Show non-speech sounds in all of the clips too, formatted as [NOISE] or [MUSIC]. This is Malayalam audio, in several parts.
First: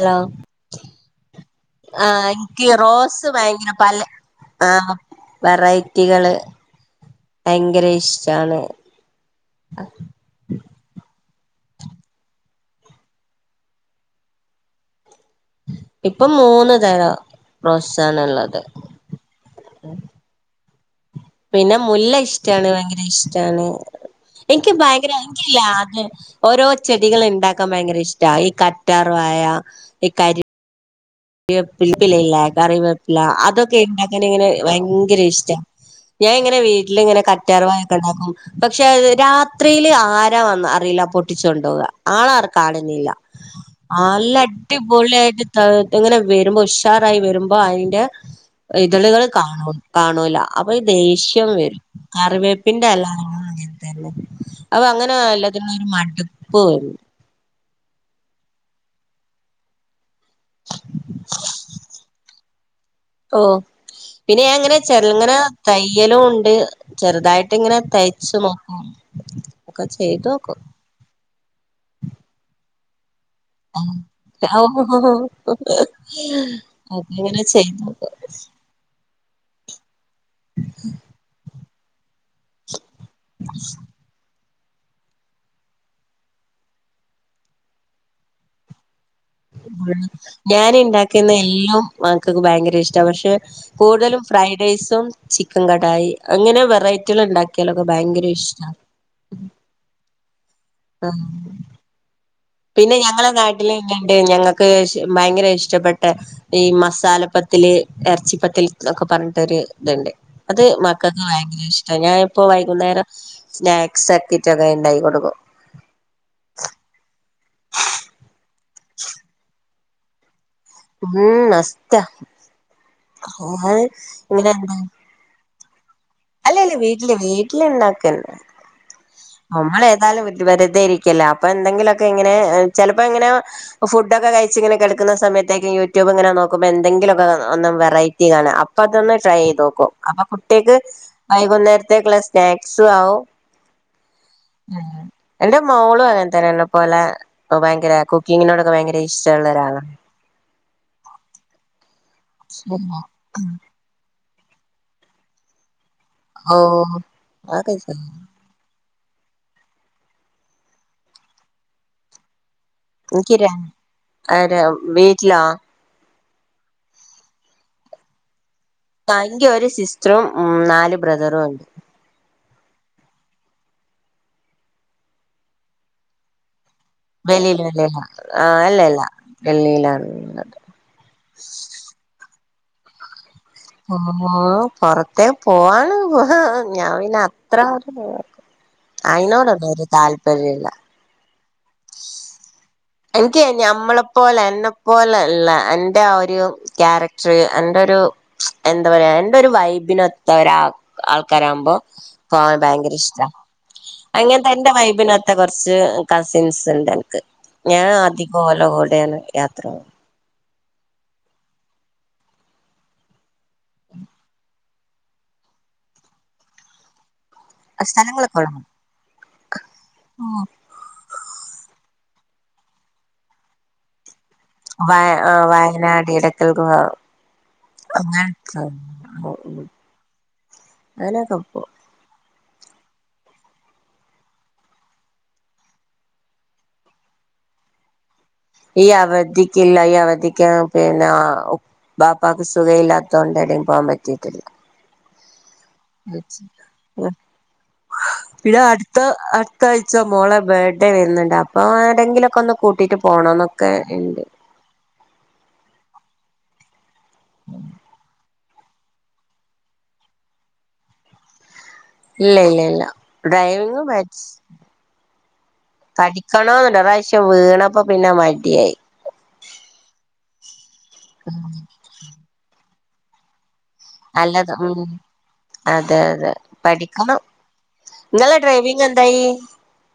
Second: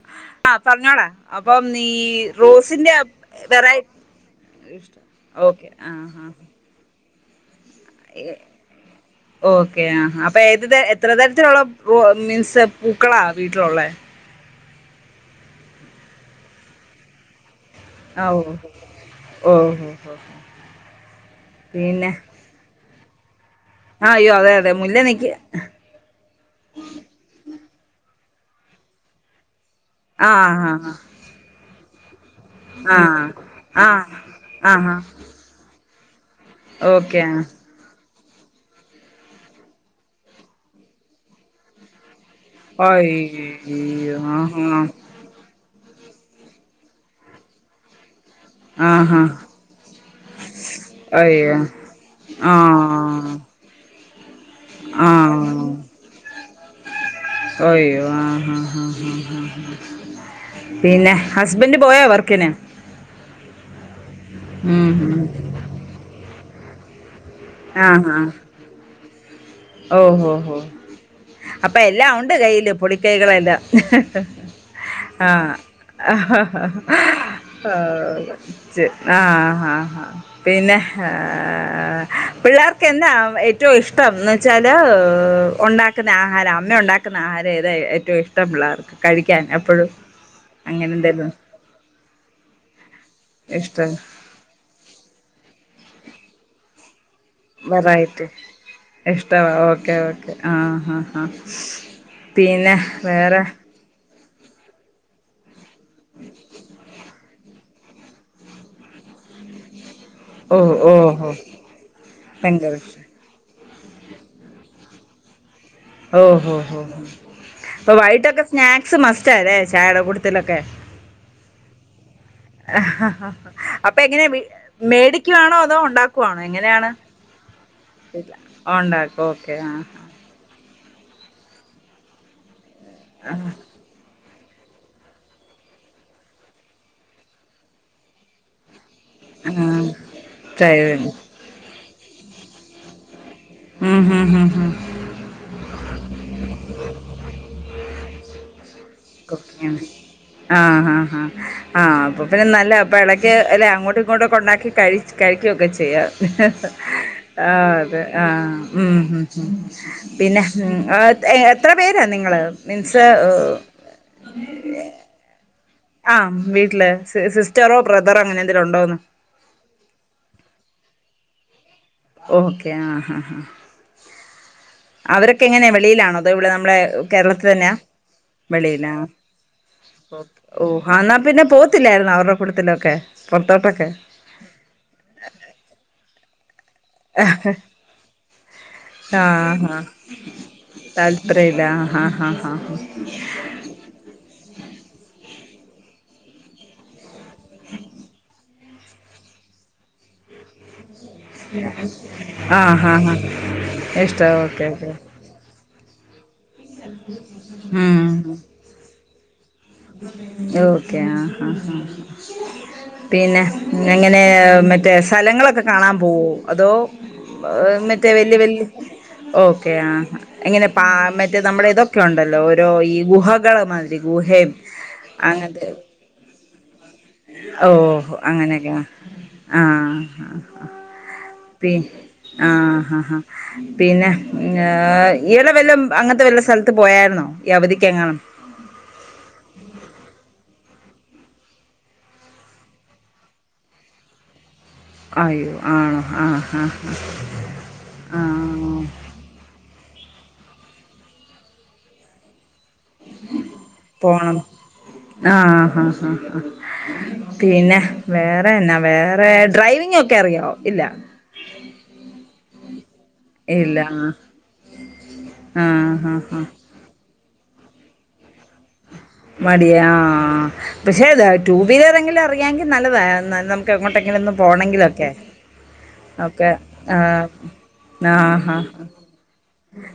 ഹലോ ആ പറഞ്ഞോടാ അപ്പം നീ ആഹ് എനിക്ക് റോസിന്റെറെ റോസ് ഭയങ്കര പല വെറൈറ്റിഷ ആഹ് ഓക്കെ ആ വെറൈറ്റികള് ഭയങ്കര ഇഷ്ടാണ് ഓക്കെ ആ അപ്പൊ ഏത് എത്ര തരത്തിലുള്ള മീൻസ് പൂക്കളാ വീട്ടിലുള്ളേ ഇപ്പൊ മൂന്ന് തരം ആഓഓ റോസാണ്ള്ളത് ഓഹഓ പിന്നെ മുല്ല ഇഷ്ടാണ് ഭയങ്കര തൈസ് ട്ടാണ് ആഹ് അയ്യോ അതെ അതെ എനിക്ക് മുല്ല ഭയങ്കര നിക്ക് എനിക്ക് നല്ല ഓരോ ചെടികൾ ഉണ്ടാക്ക... ക്കൻ ഭയങ്കര ഇഷ്ട ഈ കറ്റാർ വായ ആഹ ആഹ് ആ റിപ്പിലേ കറിവേപ്പില ആഹ് അതൊക്കെ ആഹ് ഉണ്ടാക്കൻ ഇങ്ങനെ ആഹാ ഭയങ്കര ഇഷ്ട ഞാൻ ഓക്കെ ഇങ്ങനെീിവീട്ടിലിങ്ങനെ ആ കറ്റാർ വായ ഒക്കെ ഉണ്ടാക്കും പക്ഷെ രാത്രിയില് ആരാ വന്ന് അറിയില്ല പൊട്ടിച്ചുൊണ്ടുപോുക ആളാർ കാടുന്നില്ല അയ്യോ ആല്ലാം ആഹാ അടിപൊളിയായിട്ട് തളു.... എങ്ങനെ വരുമ്പോ ഉഷാറായി വരുമ്പോ അയിൻറെ ഇതളുകൾ ആഹാ കാണ കാണൂല അപ്പൊ ഈ ദേഷ്യം അയ്യോ വരും കറിവേപ്പിന്റെ അലണം ആഹ് അങ്ങനെ തന്നെ അപ്പൊ അങ്ങനെ ആഹ് എല്ലാത്തിും ഒരു മട്പ്പ് പോ അയ്യോ ആ ഹാ ഹാ ഹാ പിന്നെ ഹസ്ബന്റ് പോയോ വർക്കിന് ഓഹ് പിന്നെ ഞാന്ങ്ങനെ ഉം ഉം. ചെർങ്ങനെ തയ്യലുണ്ട് ചെറുതായ്ട്ട്ങ്ങനെ തയ്ച്ച് നോക്കും [INAUDIBLE] ചെയ്തു നോക്കും ഓഹോഹോ അപ്പൊ എല്ലാഒണ്ട് കയ്യില് പൊളി കൈകളല്ല ഹ് ഹ് ആ ആ അങ്ങനെ ചെയ്തു നോക്കും. ആഹ് ആഹഹ പിന്നെ ആ ആ പിള്ളേർ ക്കെന്താ ഏറ്റവും ഇഷ്ടം ചെല ഒണ്ടാക്കുന്ന ആഹാരം അമ്മ ഒണ്ടാക്കുന്ന ആഹാരം ഏതാ ഏറ്റവും ഇഷ്ടം പിള്ളേർക്ക് കഴിക്കാൻ എപ്പോഴും ഞാൻ അങ്ങനെ ണ്ടാക്കുന്ന എന്തെങ്കിലും എല്ലും മക്കക്ക് ഭയങ്കര ഇഷ്ട പക്ഷെ ഇഷ്ടം കൂടുതലും ഫ്രൈഡ് റൈസും ചിക്കൻ ങ്ങാട്ടായി അങ്ങനെ വെറൈ വേറായിട്ട് ഇഷ്ടവാ ഓക്കേ ഓക്കേ ആഹാ ഹാ ആഹ് പിന്നെ ഞങ്ങളെ നാട്ടില് ട് ഞങ്ങൾക്ക് ഭയങ്കര ഇഷ്ടപ്പെട്ട ഈ മസാലപ്പത്തില് ഇറച്ചിപ്പത്തിൽ ഒക്കെ പറഞ്ഞിട്ടൊരു ഇത്ണ്ട് ഓ അത് ഓ മക്കൾക്ക് ഓ ഭയങ്കര ഇഷ്ട ഞാനിപ്പോ ഭയങ്കര ഇഷ്ട വൈകുന്നേരം സ്നാക്സ് ആക്കിട്ട് അത് ഇണ്ടാക്കി കൊടുക്കും ഓ ഹൊ ഹൊ അപ്പ വൈയിട്ടക്ക സ്നാക്സ് മസ്റ്റ് അല്ലെ ചയട കൂട്ടത്തിലൊക്കെ ഉം മസ്റ്റ ഇങ്ങനെ എ തും ഉണ്ട അല്ല അല്ലേ വീട്ടില് വീട്ടില് ഇണ്ടാക്കഞ്ഞെ ഉണ്ടാക്കും ഓക്കെ ആ നമ്മള് ഏതായാലും വെറ്തെരി ക്കല്ലേ അപ്പൊ എന്തെങ്കിലൊക്കെ ഇങ്ങനെ ചിലപ്പോ ഇങ്ങനെ ഫുഡക്കെ കഴി ച്ച്ങ്ങനെ കിടക്കുന്ന സമയത്തേക്കും യൂ ടൂബിങ്ങനെ നോക്കുമ്പ എന്തേങ്കിലൊക്കെ ഒന്ന് വെറൈറ്റി കാണ അപ്പൊ അതൊന്ന് ട്രൈ ചെയ്ത് ആ നോക്കും അപ്പൊ കുട്ടിയക്ക് ഡ്രൈവിംഗ് വൈകുന്നേരത്തേക്കുള്ള സ്നാക്സു ആവും. ഉം ഉം ഉം എന്റെ മോളും അങ്ങനെ തന്നെയ പോലെ ഭയങ്കര കുക്കിങ്ങിനോടൊക്കെ ഭയങ്കര ഇഷ്ടമുള്ള ഒരാളാണ് ആഹ് ആഹ് ആഹ് അപ്പൊ പിന്നെ നല്ല അപ്പൊ ഇടയ്ക്ക് അല്ലേ അങ്ങോട്ട് ഇങ്ങോട്ടൊക്കെ ഉണ്ടാക്കി ക കഴുകൊക്കെ ചെയ്യാം ഓ അ അതൊക്കെ അതെ ചെയ്യും ആ ഹ് പിന്നെ എത്ര പേരാ നിങ്ങള് മീൻസ് ആ വീട്ടിലാ ആഹ് ആഹ് വീട്ടില് സിസ്റ്ററോ ബ്രദറോ അങ്ങനെ എന്തെലും ഉണ്ടോന്ന് ഒരു സിസ്റ്ററും ഉം നാല് ബ്രദറും ഉണ്ട് ഓക്കെ ആ ഹാ ഹാ അവരൊക്കെ എങ്ങനെയാണ് വെളിയിലാണോ അതോ ഇവിടെ നമ്മളുടെ കേരളത്തി വെളിയിൽ തന്നെയാ വെളിയില ആ അല്ല വെളിയിലാ അല്ല വെളിയിലാണ് ഉള്ളത് ഓ എന്നാ പിന്നെ പോത്തില്ലായിുന്നോ അവരുടെ കൂട്ടത്തിനൊക്കെ ഓ പൊറത്തേ പോവാാണ് ആഹ് അയിനോടൊന്നും ഒരു താല്പര്യമില്ല താല്പ്പര്യല്ല എനിക്ക് നമ്മളെ പോലെ എന്നെ പോല അല്ല എന്റെ ആ ഒരു ക്യാരക്ടർ എന്റെ ഒരു എന്താ പറയാ എന്റെ ഒരു വൈബിനൊത്ത ഒരാ ആൾക്കാരാകുമ്പോ പോവാൻ ആഹ് ഹാ ഭയങ്കര ഹാ ഇഷ്ടാ ഇഷ്ട അങ്ങനെ ഓക്കെ തന്റെ ഓക്കെ വൈബിനത്തെ കൊറച്ച് സൻസ് ഉണ്ട്നിക്ക് ഞാൻ ഉം അധികം ഓലെ കൂടെ ടേണ് യാത്ര പത്ര ഓക്കെ ആ ആ ഹ പിന്നെ അങ്ങനെ മറ്റേ സ്ഥലങ്ങളൊക്കെ കാണാൻ പോവോ അതോ മറ്റേ വലിയ സ്ഥലങ്ങളൊക്കെ വല് ഓക്കെ ആ ഉള്ളത് എങ്ങനെ പ മറ്റേ നമ്മളതൊക്കെ ഒക്കെ ഉണ്ടല്ലോ ഓരോ ഈ ഗുഹകളെ മാതിരി ഗുഹയും വ അങ്ങനത്തെ വയനാട് എൽക്കൽ ഗുഹ ഓ അങ്ങനത്തെ അങ്ങനെയൊക്കെ ആഹ് അങ്ങനൊക്കെ പോവും പി ആഹ ആ ആാ പിന്നെ ഇഈടെ വല്ല അങ്ങനത്തെ വല്ല സ്ഥലത്ത് പോയായിന്നോ ഈ അവധിക്ക എങ്ങാനും ഈ അവധിക്കില്ല ഈ അവധിക്ക പിന്നെ ബാപ്പാക്ക് സുഖയില്ലാത്ത കൊണ്ട ഇട പോകാൻ പറ്റിയിട്ടില്ല. അയോ.. [UNINTELLIGIBLE] പിടെെ ആഹ് അടുത്ത മത്തഴച്ച മോളെ ബേർത്ത്ഡേ വരുന്നുണ്ട് അപ്പോഏ ടെങ്കിലൊക്കെ ഒ കൂട്ടിട്ട് പോണംന്നൊക്കെ ഇണ്ട്. ആ ഹാ പിന്നെ വേറെ അന്നാ വേറെ ഡ്രൈവിങ് ഒക്കെ അറിയോ? ഇല്ല ഇല്ല ഇല്ല ഇല്ല ഇല്ല ഡ്രൈവിംഗ് [UNINTELLIGIBLE] ആഹ് ഹാ ഹാ ക്ക് വീണപ്പ പിന്നെ മടിയായി മടിയാ ആഹ് പഷേ അത ടു വീലറെങ്കിലും അറിയാങ്കി നല്ലതാ നമ്മു ക്കെങ്ങോട്ടെങ്കിലും ഒന്നും അല്ലത് ഉം പോണങ്കിലൊക്കെ അതെ അതെ ഓക്കെ പഠിക്കണം ആ ഇങ്ങളെ ആ ഡ്രൈവിങ് എന്തായി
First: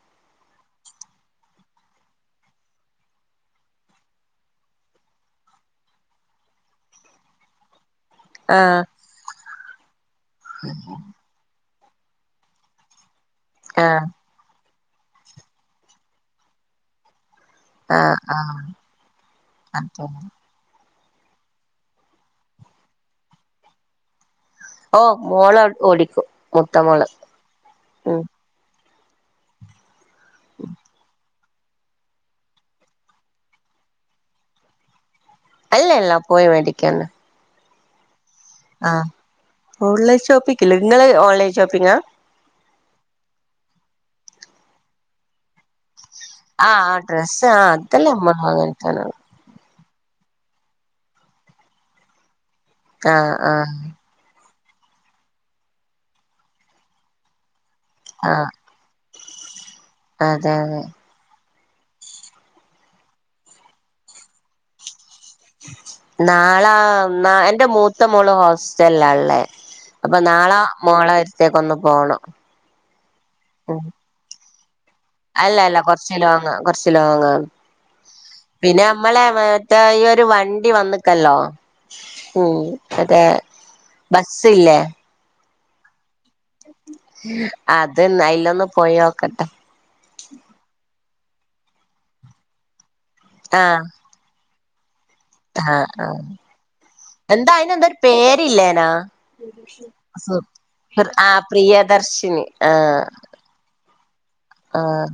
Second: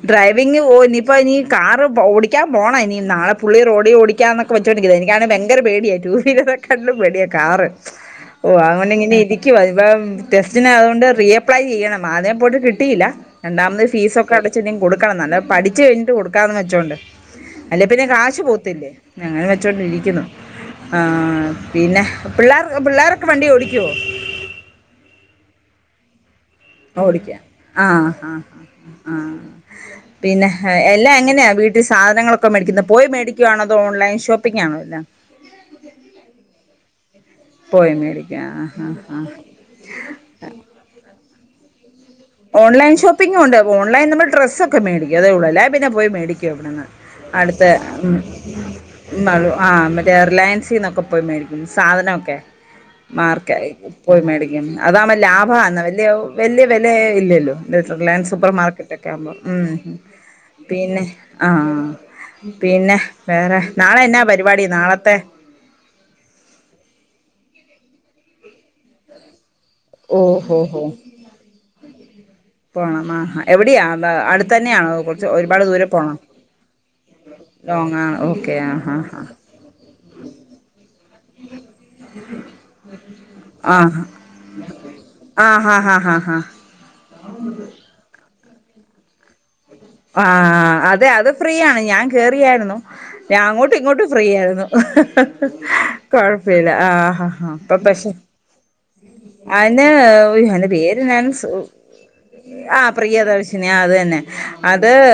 ഡ്രൈവിംഗ് ഓ ഇനിപ്പോ ഇനി കാറ് ഓടിക്കാൻ പോണം ഇനി നാളെ പുള്ളി റോഡ് ഡി ഓടിക്കാന്നൊക്കെ വെച്ചോണ്ടിക്കാണ് എനിക്കാണെങ്കി ബ്ങ്കര പേടിയാ റ്റു വീലറെക്കാട്ടിലും പേടിയാ കാറ് ഓ ആഹ് അങ്ങനെ ഇങ്ങനെ ഇരി ക്കുവാ ഇപ്പം ടെസ്റ്റിന് അതുകൊണ്ട് റി അപ്ലൈ ചെയ്യണം ആദ്യം പോയിട്ട് കിട്ടില രണ്ടാമത് ആഹ് ഫീസൊക്കെ അടച്ച് ഇതി കൊടു ക്കണം നല്ല പഠിച്ചു കഴിഞ്ഞിട്ട് കൊടുക്കാന്ന് വെച്ചോണ്ട് അല്ല പിന്നെ ആഹ് കാശ് ആഹ് പോത്ത് ത്തില്ലേ അങ്ങനെ അതെ വെച്ചോണ്ടിരിക്കുന്നു ആഹ് പിന്നെ പിള്ളേർ പിള്ളേരോക്കെ വണ്ടി ഓടിക്കുവോ ഓ മോള് ഓടിക്കും മൂത്ത മോള് ഓടിക്ക ആഹ് ഉം ആഹ് ആ പിന്നെ എല്ലാം എങ്ങനെയാ വീട്ടി സാധനങ്ങളൊക്കെ മേടിക്കുന്നത് പോയി മേടിക്കുവാണോ അതോ ഓൺലൈൻ ഷോപ്പിംഗാണോ എല്ലാം അല്ല അല്ല പോയി മേടിക്കാണ് പോയി മേ ആഹ് ഓൺലൈൻ ഷോപ്പിക്കില്ല നിങ്ങള് ഓൺലൈൻ ഷോപ്പിങ്ങ ഓൺലൈൻ ഷപ്പിംഗും ഉണ്ട് ഓൺലൈൻ നമ്മൾ ഡ്രസൊക്കെ മേടിക്കും അതേ ഉള്ളേ പിന്നെ പോയി മേടിക്കും ആ ഇവിടുന്ന് ആ ഡ്രസ്സ് ആ അടുത്ത് അതല്ലേ അമ്മങ്ങട്ടാന ആ മറ്റേ റിലയൻസിൽ നിന്നൊക്കെ പോയി മേടരിക്കും സാധനമൊക്കെ ആഹ് മാർക്ക ആഹ് പോയി മേടിക്ക അതാ ലാഭ [UNINTELLIGIBLE] ഇല്ലെ ഇല്ലല്ലോ റിലയൻ ആഹ് സൂപ്പർ മാർക്കറ്റ ഒക്കെ ആകുമ്പോൾ അതെ അതെ പിന്നെ ആ പിന്നെ വേറെ നാളെന്നാ പരിപാടി നാളത്തെ നാളാ എന്റെ മൂത്ത മോളോ ഹോസ് ല്ലല്ലേ അപ്പൊ ഓ ഹോ നാളെ ഹോ മോളോ വരുത്തേക്ക ഒന്ന് പോകണം പോണം ആ എവിടെയ അടുത് തന്നെയാണോ കുറച്ച് അല്ല ഒരുപാട് അല്ല ദൂരെ കൊറച്ച് പോകണോ ലോങാ കൊറച്ച് ലോങാ ലോങ്ങാണ് ഓക്കെ പിന്നെ ആഹ് അമ്മളെ മറ്റേ ഈ ഒരു വണ്ടി വന്ന് കല്ലോ ഉം അതേ ആഹ് ബസില്ലേ ആഹ് ഹാ ഹാ ഹാ ഹാ. അതന്നെ അയിലോം ന്ന് പോയോക്കട്ടെ. ആഹ് അ അതെ അത് ഫ്രീയാണ് ഞാൻ കേറിയായിരുന്നു. ഞാ അങ്ങോട്ടും ആഹ് ഇങ്ങോട്ടും ഫ്രീ ആയിരുന്നു. ആഹ് [UNINTELLIGIBLE] ആഹ് കൊഴപ്പില്ല ആഹ് ഹഹ എന്താ ഇപ്പ അയിനെന്തൊരു പക്ഷെ പേരില്ലേനാ അന്റെ സു എന്റെ പേര് ഞാൻ ആ സു പ്രിയദർശിനി ആഹ് പ്രിയദർശിനി ആഹ് അത് തന്നെ. അത് ആഹ്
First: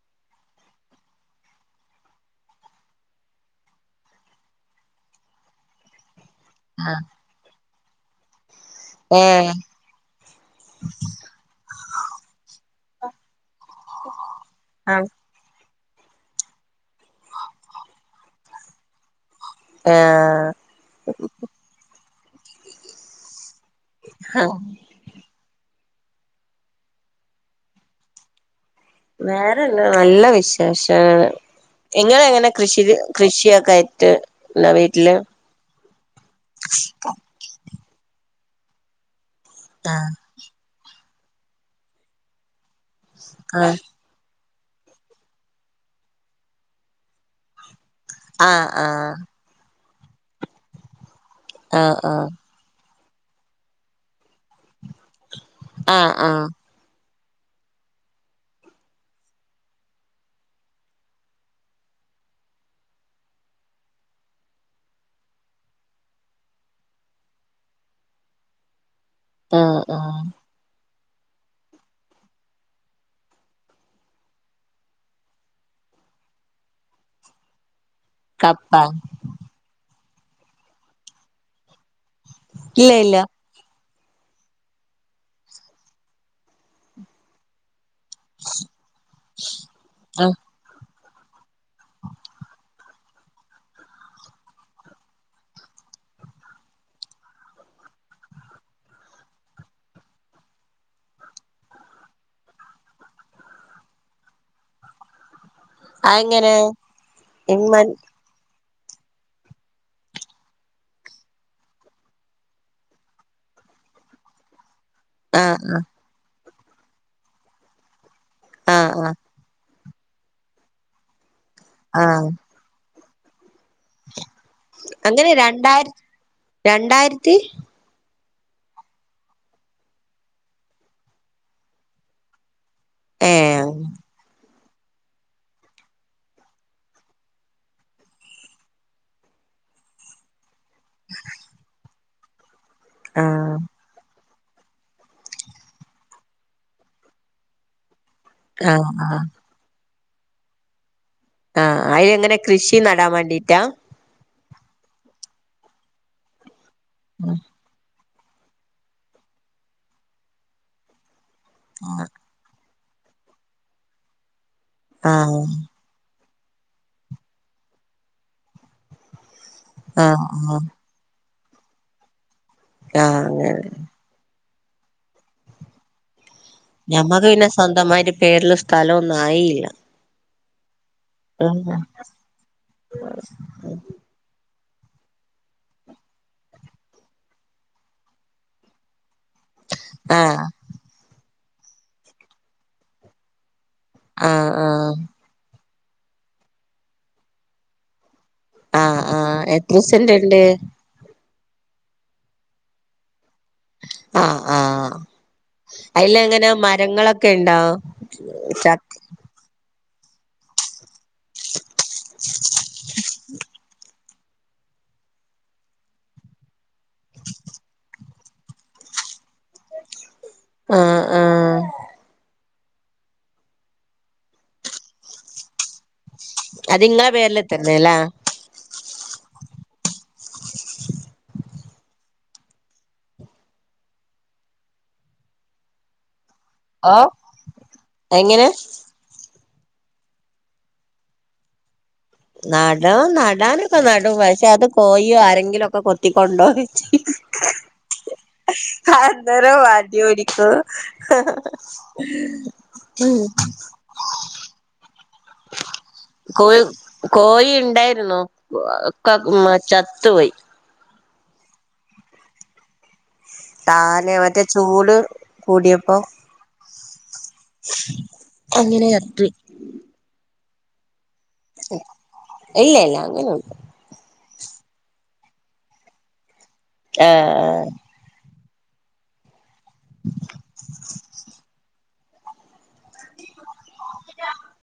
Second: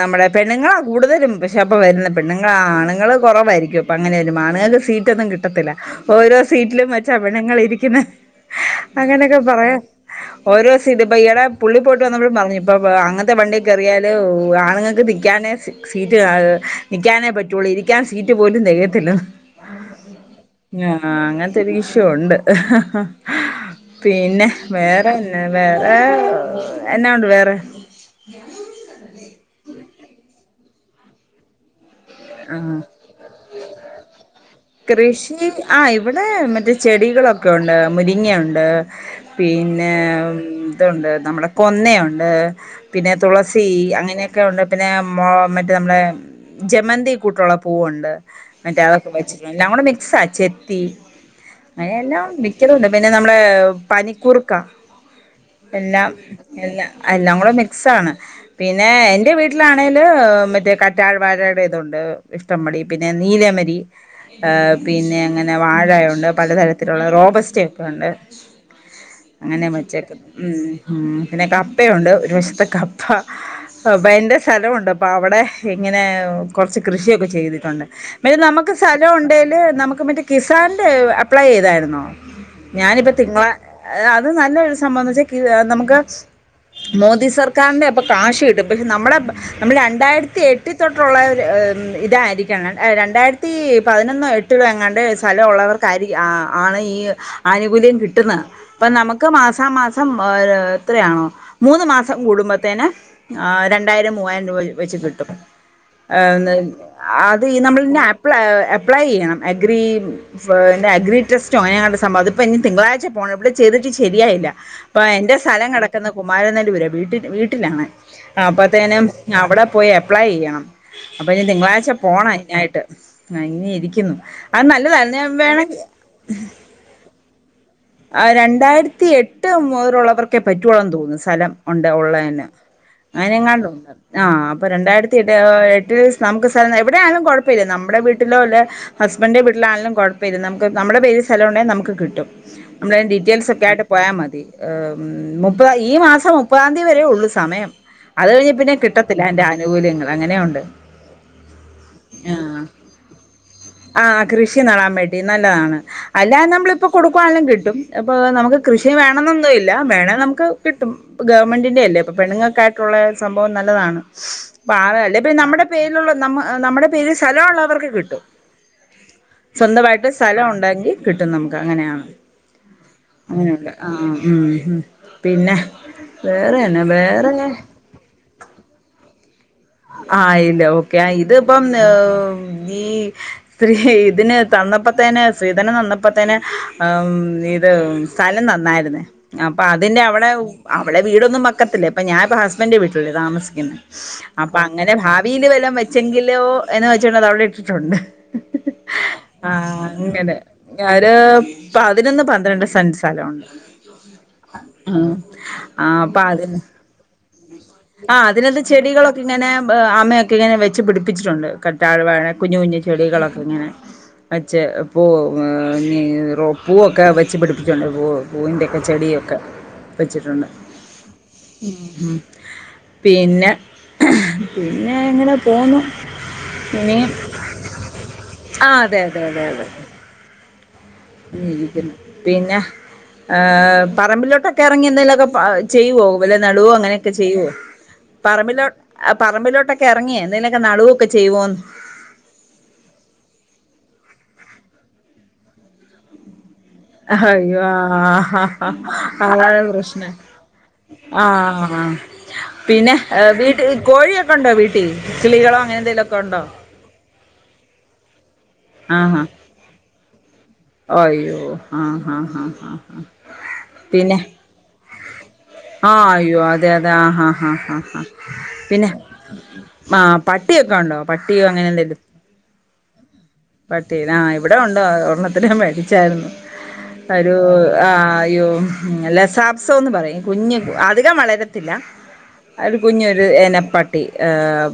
നമ്മുടെ പെണ്ണുങ്ങളാ കൂടുതലും പക്ഷെ അപ്പ വരുന്ന പെണ്ണുങ്ങളാ ആണുങ്ങള് കൊറവായിരിക്കും അപ്പ അങ്ങനെലും ആണുങ്ങൾക്ക് സീറ്റൊന്നും കിട്ടത്തില്ല. ഓരോ സീറ്റിലും ആഹ് വെച്ച പെണ്ണുങ്ങൾ ഇരി പിന്നെ അങ്ങനെയൊക്കെ ഏഹ് പറയാ ഓരോ സീറ്റ് ഇപ്പ ഇഈടെ പുള്ളി പോയിട്ട് വന്നപ്പഴും പറഞ്ഞു. പ്പബ്വ അ അങ്ങനത്തെ വണ്ടി ക്കറിയാലോ ആണുങ്ങക്ക് ആഹ് നിക്കാനെ സീ സീറ്റ് നിക്കാനേ പറ്റുള്ളൂ ഇരിക്കാൻ സീറ്റ് പോലും തികയത്തില്ല. ആഏഹ്. പച്ചുണ്ട് പിന്നെ വേറെ പിന്നെ വേറെ എന്നാ ഉണ്ട് വേറെ ഉം. ശേഷ ആഹ് ആയിട്ട് ഇണ്ടോ വീട്ടില് കൃഷി ആ ഇവിടെ മറ്റേ ചെടികളൊക്കെ ഒണ്ട് മുരിങ്ങ ണ്ട് പിന്നെ ആഹ് മ് ഇതുണ്ട് നമ്മള കൊന്നയൊണ്ട് പിന്നെ തുളസി ആഹ് അങ്ങനെ ക്കെഒണ്ട് പിന്നെ മൊ മറ്റെ നമ്മുടെ ജമന്തി കൂട്ടൊള്ള പൂവൊ ണ്ട് ആഹ് മറ്റേ അതൊക്കെ വെച്ചി എല്ലാംകുടെ മി സച്ചെത്തി ആഹ് അയ്നെല്ലാം ആഹ് മിക്കലുംണ്ട് പിന്നെ നമ്മളെ പനിക്കുറുക്ക എല്ലാം ആഹ് ആഹ് ആഹ് എല്ല എല്ലാം കൂടെ മിക്സാണ്. പിന്നെ എന്റെ വീട്ടിലാണെങ്കില് മറ്റേ കറ്റാർവാഴെടെ ഇതുണ്ട്. ഇഷ്ടംപടി പിന്നെ നീലമരി പിന്നെ അങ്ങനെ വാഴയുണ്ട് പലതരത്തിലുള്ള റോബസ്റ്റൊക്കെ ഉണ്ട് അങ്ങനെ ആഹ് വച്ചക്കെ ആഹ് ഉം ഉം. പിന്നെ കപ്പയുണ്ട് ഒരു വശത് കപ്പ പപ്പേൻ്റെ സ്ഥലമുണ്ട് അപ്പോൾ അവിടെ ഇങ്ങനെ കുറച്ച് കൃഷിയൊക്കെ ചെയ്തിട്ടുണ്ട്. മറ്റേ നമുക്ക് കപ്പ സ്ഥലം ഉണ്ടേൽ നമുക്ക് മറ്റേ കിസാന്റെ അപ്ലൈ ചെയ്തായിരുന്നോ? ഇല്ല ഞാനിപ്പോ ഇല്ല തിങ്കളാ അത് നല്ല ഒരു സംഭവംന്ന് വച്ചാൽ നമുക്ക് മോദി സർക്കാരിന്റെ പൊ കാശ് കിട്ടും പക്ഷെ നമ്മുടെ നമ്മൾ ആഹ് രണ്ടായിരത്തി എട്ട് തൊ ട്ടുള്ള ഇതായിരിക്കണം രണ്ടായിരത്തി പതിനൊന്നോ എട്ടിലോ എങ്ങാണ്ട് സ്ഥലമുള്ളവർക്കായിരി ആണ് ഈ ആനുകൂല്യം കിട്ടുന്നത്. അപ്പൊ നമുക്ക് മാസാ മാസം ഏ എത്രയാണോ മൂന്ന് മാസം കൂടുമ്പത്തേന് ആർ രണ്ടായിരം മൂവായിരം രൂപ വെച്ച് കിട്ടും അതെങ്ങനെ അത് ഇമ്മൻ നമ്മൾന്നെ അപ്ലൈ അപ്ലൈ ചെയ്യണം അഗ്രി അഗ്രി ടെസ്റ്റോ അങ്ങനെങ്ങാണ്ട് സംഭവം അതിപ്പോ ഇനി തിങ്കളാഴ്ച പോണം ഇവിടെ ചെയ്തിട്ട് ശരിയായില്ല. ഇപ്പ എന്റെ സ്ഥലം ആഹ് കിടക്കുന്നെ കു മാരനല്ലൂരാ വീട്ടിൽ വീട്ടിലാണ്. ആഹ് അപ്പത്തേനും ആഹ് അവിടെ പോയി അപ്ലൈ ചെയ്യണം. അപ്പ ഇനി തിങ്കളാഴ്ച ആഹ് പോണം അതിനായിട്ട് [UNINTELLIGIBLE] ഇങ്ങനെ ഇരിക്കുന്നു അത് നല്ലതായിരുന്നു അങ്ങനെ ഞാൻ വേണെങ്കി രണ്ടായിര രണ്ടായിരത്തി ആ രണ്ടായിരത്തി എട്ട് മുതലുള്ളവർക്കെ പറ്റുവൊള്ളെന്ന് തോന്നുന്നു സ്ഥലം ഒണ്ട്. ഒള്ളേന് ഏ അങ്ങനെ എങ്ങാണ്ടൊണ്ട് ആ പ്പൊ രണ്ടായിരത്തിഎട്ട് ആ എ ട്ടില് നമുക്ക് സ്ഥലം എവിടെ ആണേലും കുഴപ്പമില്ല. നമ്മുടെ വീട്ടിലോ അല്ലെ ഹസ്ബൻഡിന്റെ വീട്ടിലാണേലും കുഴപ്പമില്ല നമുക്ക് നമ്മുടെ പേരിൽ സ്ഥലം ഒണ്ടേ നമുക്ക് കിട്ടും. നമ്മളതിന്റെ ഡീറ്റെയിൽസ് ആഹ് ഒക്കെ ആയിട്ട് പോയാ മതി. ഏഹ് മുപ്പതാ ഈ മാസം മുപ്പതാം തീയതി വരേ ഉള്ളു സമയം. അത് കഴിഞ്ഞ പിന്നെ ആഹ് ആഹ് കിട്ടത്തില്ല അതിന്റെ ആനുകൂല്യങ്ങള്. അങ്ങനേം ഒണ്ട്. ആ അയെങ്ങനെ കൃഷി നടാൻ വേണ്ടിട്ടാ? ആഹ് കൃഷി നടാൻ വേണ്ടി നല്ലതാണ് അല്ലാതെ നമ്മള് ഇപ്പ കൊടുക്കു വാണേലും കിട്ടും അപ്പൊ നമുക്ക് കൃഷി വേണന്നൊന്നുല്ല വേണേ നമുക്ക് കിട്ടും ഗവൺമെന്റിന്റെ അല്ലേ അപ്പോ പെണ്ണുങ്ങൾക്കായ് ട്ടുള്ള സംഭവം നല്ലതാണ് പാറയല്ലേ പിന്നെ ആഹ് നമ്മടെ ന നമ്മ നമ്മടെ പേരിൽ സ്ഥലള്ളവർക്ക് കിട്ടും സ്വന്തമായിട്ട് ആഹ് സ്ഥലം ആഹ് ഉണ്ടെങ്കി കിട്ടും ട്ടും നമ്മക്ക് അങ്ങനെയാന്ന് ആഹ് അങ്ങനെ അങ്ങനുണ്ട് ആ ഉം ഉം പിന്നെ വേറെ എന്നാ ഞമ്മക്ക് പിന്നെ വേറെ സ്വന്തമായിട്ട് പേരില് സ്ഥലം ഒന് ന്നായി ആയിൽ ല്ലോ ക്കയാ ഇതിപ്പം ഏഹ് ഈ സ്ത്രീ ഇതിനെ തന്നപ്പോത്തേനെ സ്ത്രീധനം തന്നപ്പോത്തേനെ ആ ഇത് സ്ഥലം തന്നായിരുന്നേ അപ്പൊ അതിന്റെ അവടെ ആഹ് അവിടെ വീടൊന്നും വെ ക്കത്തില്ലേപ്പ ഞാനിപ്പോ ഹസ്ബൻഡ് വീട്ടിലല്ലേ താമസിക്കുന്നെ ആഹ് അപ്പൊ അങ്ങനെ ഭാവില് വല്ലോം വെച്ചെങ്കിലോ എന്ന് വെച്ചോണ്ട് അത് അവിടെ ഇട്ടിട്ടുണ്ട്. ആഹ് എത്ര ആഹ് അങ്ങനെ സെന്റ്ണ്ട് പതിനൊന്ന് പന്ത്രണ്ട് സെന്റ് സ്ഥലം ഉണ്ട്. ആഹ് ആ ആഹ് അപ്പൊ അയിലെങ്ങനാ അതിന് മരങ്ങളൊക്കെ ഇണ്ടോ ആഹ് അതിനകത്ത് ചക് ചെടികളൊക്കെ [UNINTELLIGIBLE] അമ്മയൊക്കെ ഇങ്ങനെ വെച്ചു പിടിപ്പി പ്പിച്ചിട്ടുണ്ട് കറ്റാർ വാഴ കുഞ്ഞു കുഞ്ഞു ചെടികളൊക്കെ ഇങ്ങനെ പച്ചേ പൂ നി റൊ പൂവൊക്കെ വെച്ച്പിടിപ്പിച്ചിണ്ട് പൂ പൂവിന്റൊക്കെ ചെടിയൊക്കെ വെച്ചിട്ടുണ്ട് ആഹ് ആഹ് ഉം പിന്നെ പിന്നെ അങ്ങനെ പോന്നു ഇനി അത്ങ്ങളെ പേരില് തന്നെലേ ആഹ് അതെ അതെ [UNINTELLIGIBLE] പിന്നെ ഏഹ് പറമ്പിലോട്ടൊക്കെ ഇറങ്ങി എന്തേലൊക്കെ പ ചെയ്യോ വെല്ലോം ഓഹ് നടുവോങ്ങനൊക്കെ ചെയ്യുവോ എങ്ങനെ പറമ്പിലോ ആ പറമ്പിലോട്ടൊക്കെ ഇറങ്ങിയെ എന്തേലൊക്കെ നടുവോക്കെ ചെയ്യോന്ന് പ നടാൻ നടാനൊക്കെ നടും പക്ഷെ അത് കോയോ ആരെങ്കിലൊക്കെ കൊത്തിക്കൊണ്ടോയ് അയ്യോ ആ ഹ ഹ അന്നേരം അതാണ് വടി പ്രശ്നം ഓടിക്കും ആ പിന്നെ ഉം വീട്ടിൽ കോഴിയൊക്കെ ഉണ്ടോ വീട്ടിൽ കിളികളോ അങ്ങനെ എന്തെലക്കൊഒണ്ടോ? കോഴി കോഴി ഇണ്ടായിരുന്നു [UNINTELLIGIBLE] ആഹാ ക്കെ ചത്തു പോയി അയ്യോ ആ ഹാ ഹാ ഹാ താനെ പിന്നെ മറ്റേ ചൂട് കൂടിയപ്പോ അതെയതെ ആഹാ ഹ ഹാ ഹാ അങ്ങനെ പിന്നെ ചത്തുപോയി ആ പട്ടിയൊക്കെ ഉണ്ടോ പട്ടിയോ അങ്ങനെ എന്തേലും ഇല്ല ഇല്ല അങ്ങനെയൊന്നും പട്ടി ആ ഇവിടെ ഉണ്ട് ഒരൊ തിനെ മേടിച്ചായിരുന്നു തരൂ ആ ആ അയ്യോ ഉം ല്ലെസാപ്പ് അസംന്ന് പറയും കുഞ്ഞ് അധികം വളരത്തില്ല ഒരു കുഞ്ഞുര് ഇനം പട്ടി ഏ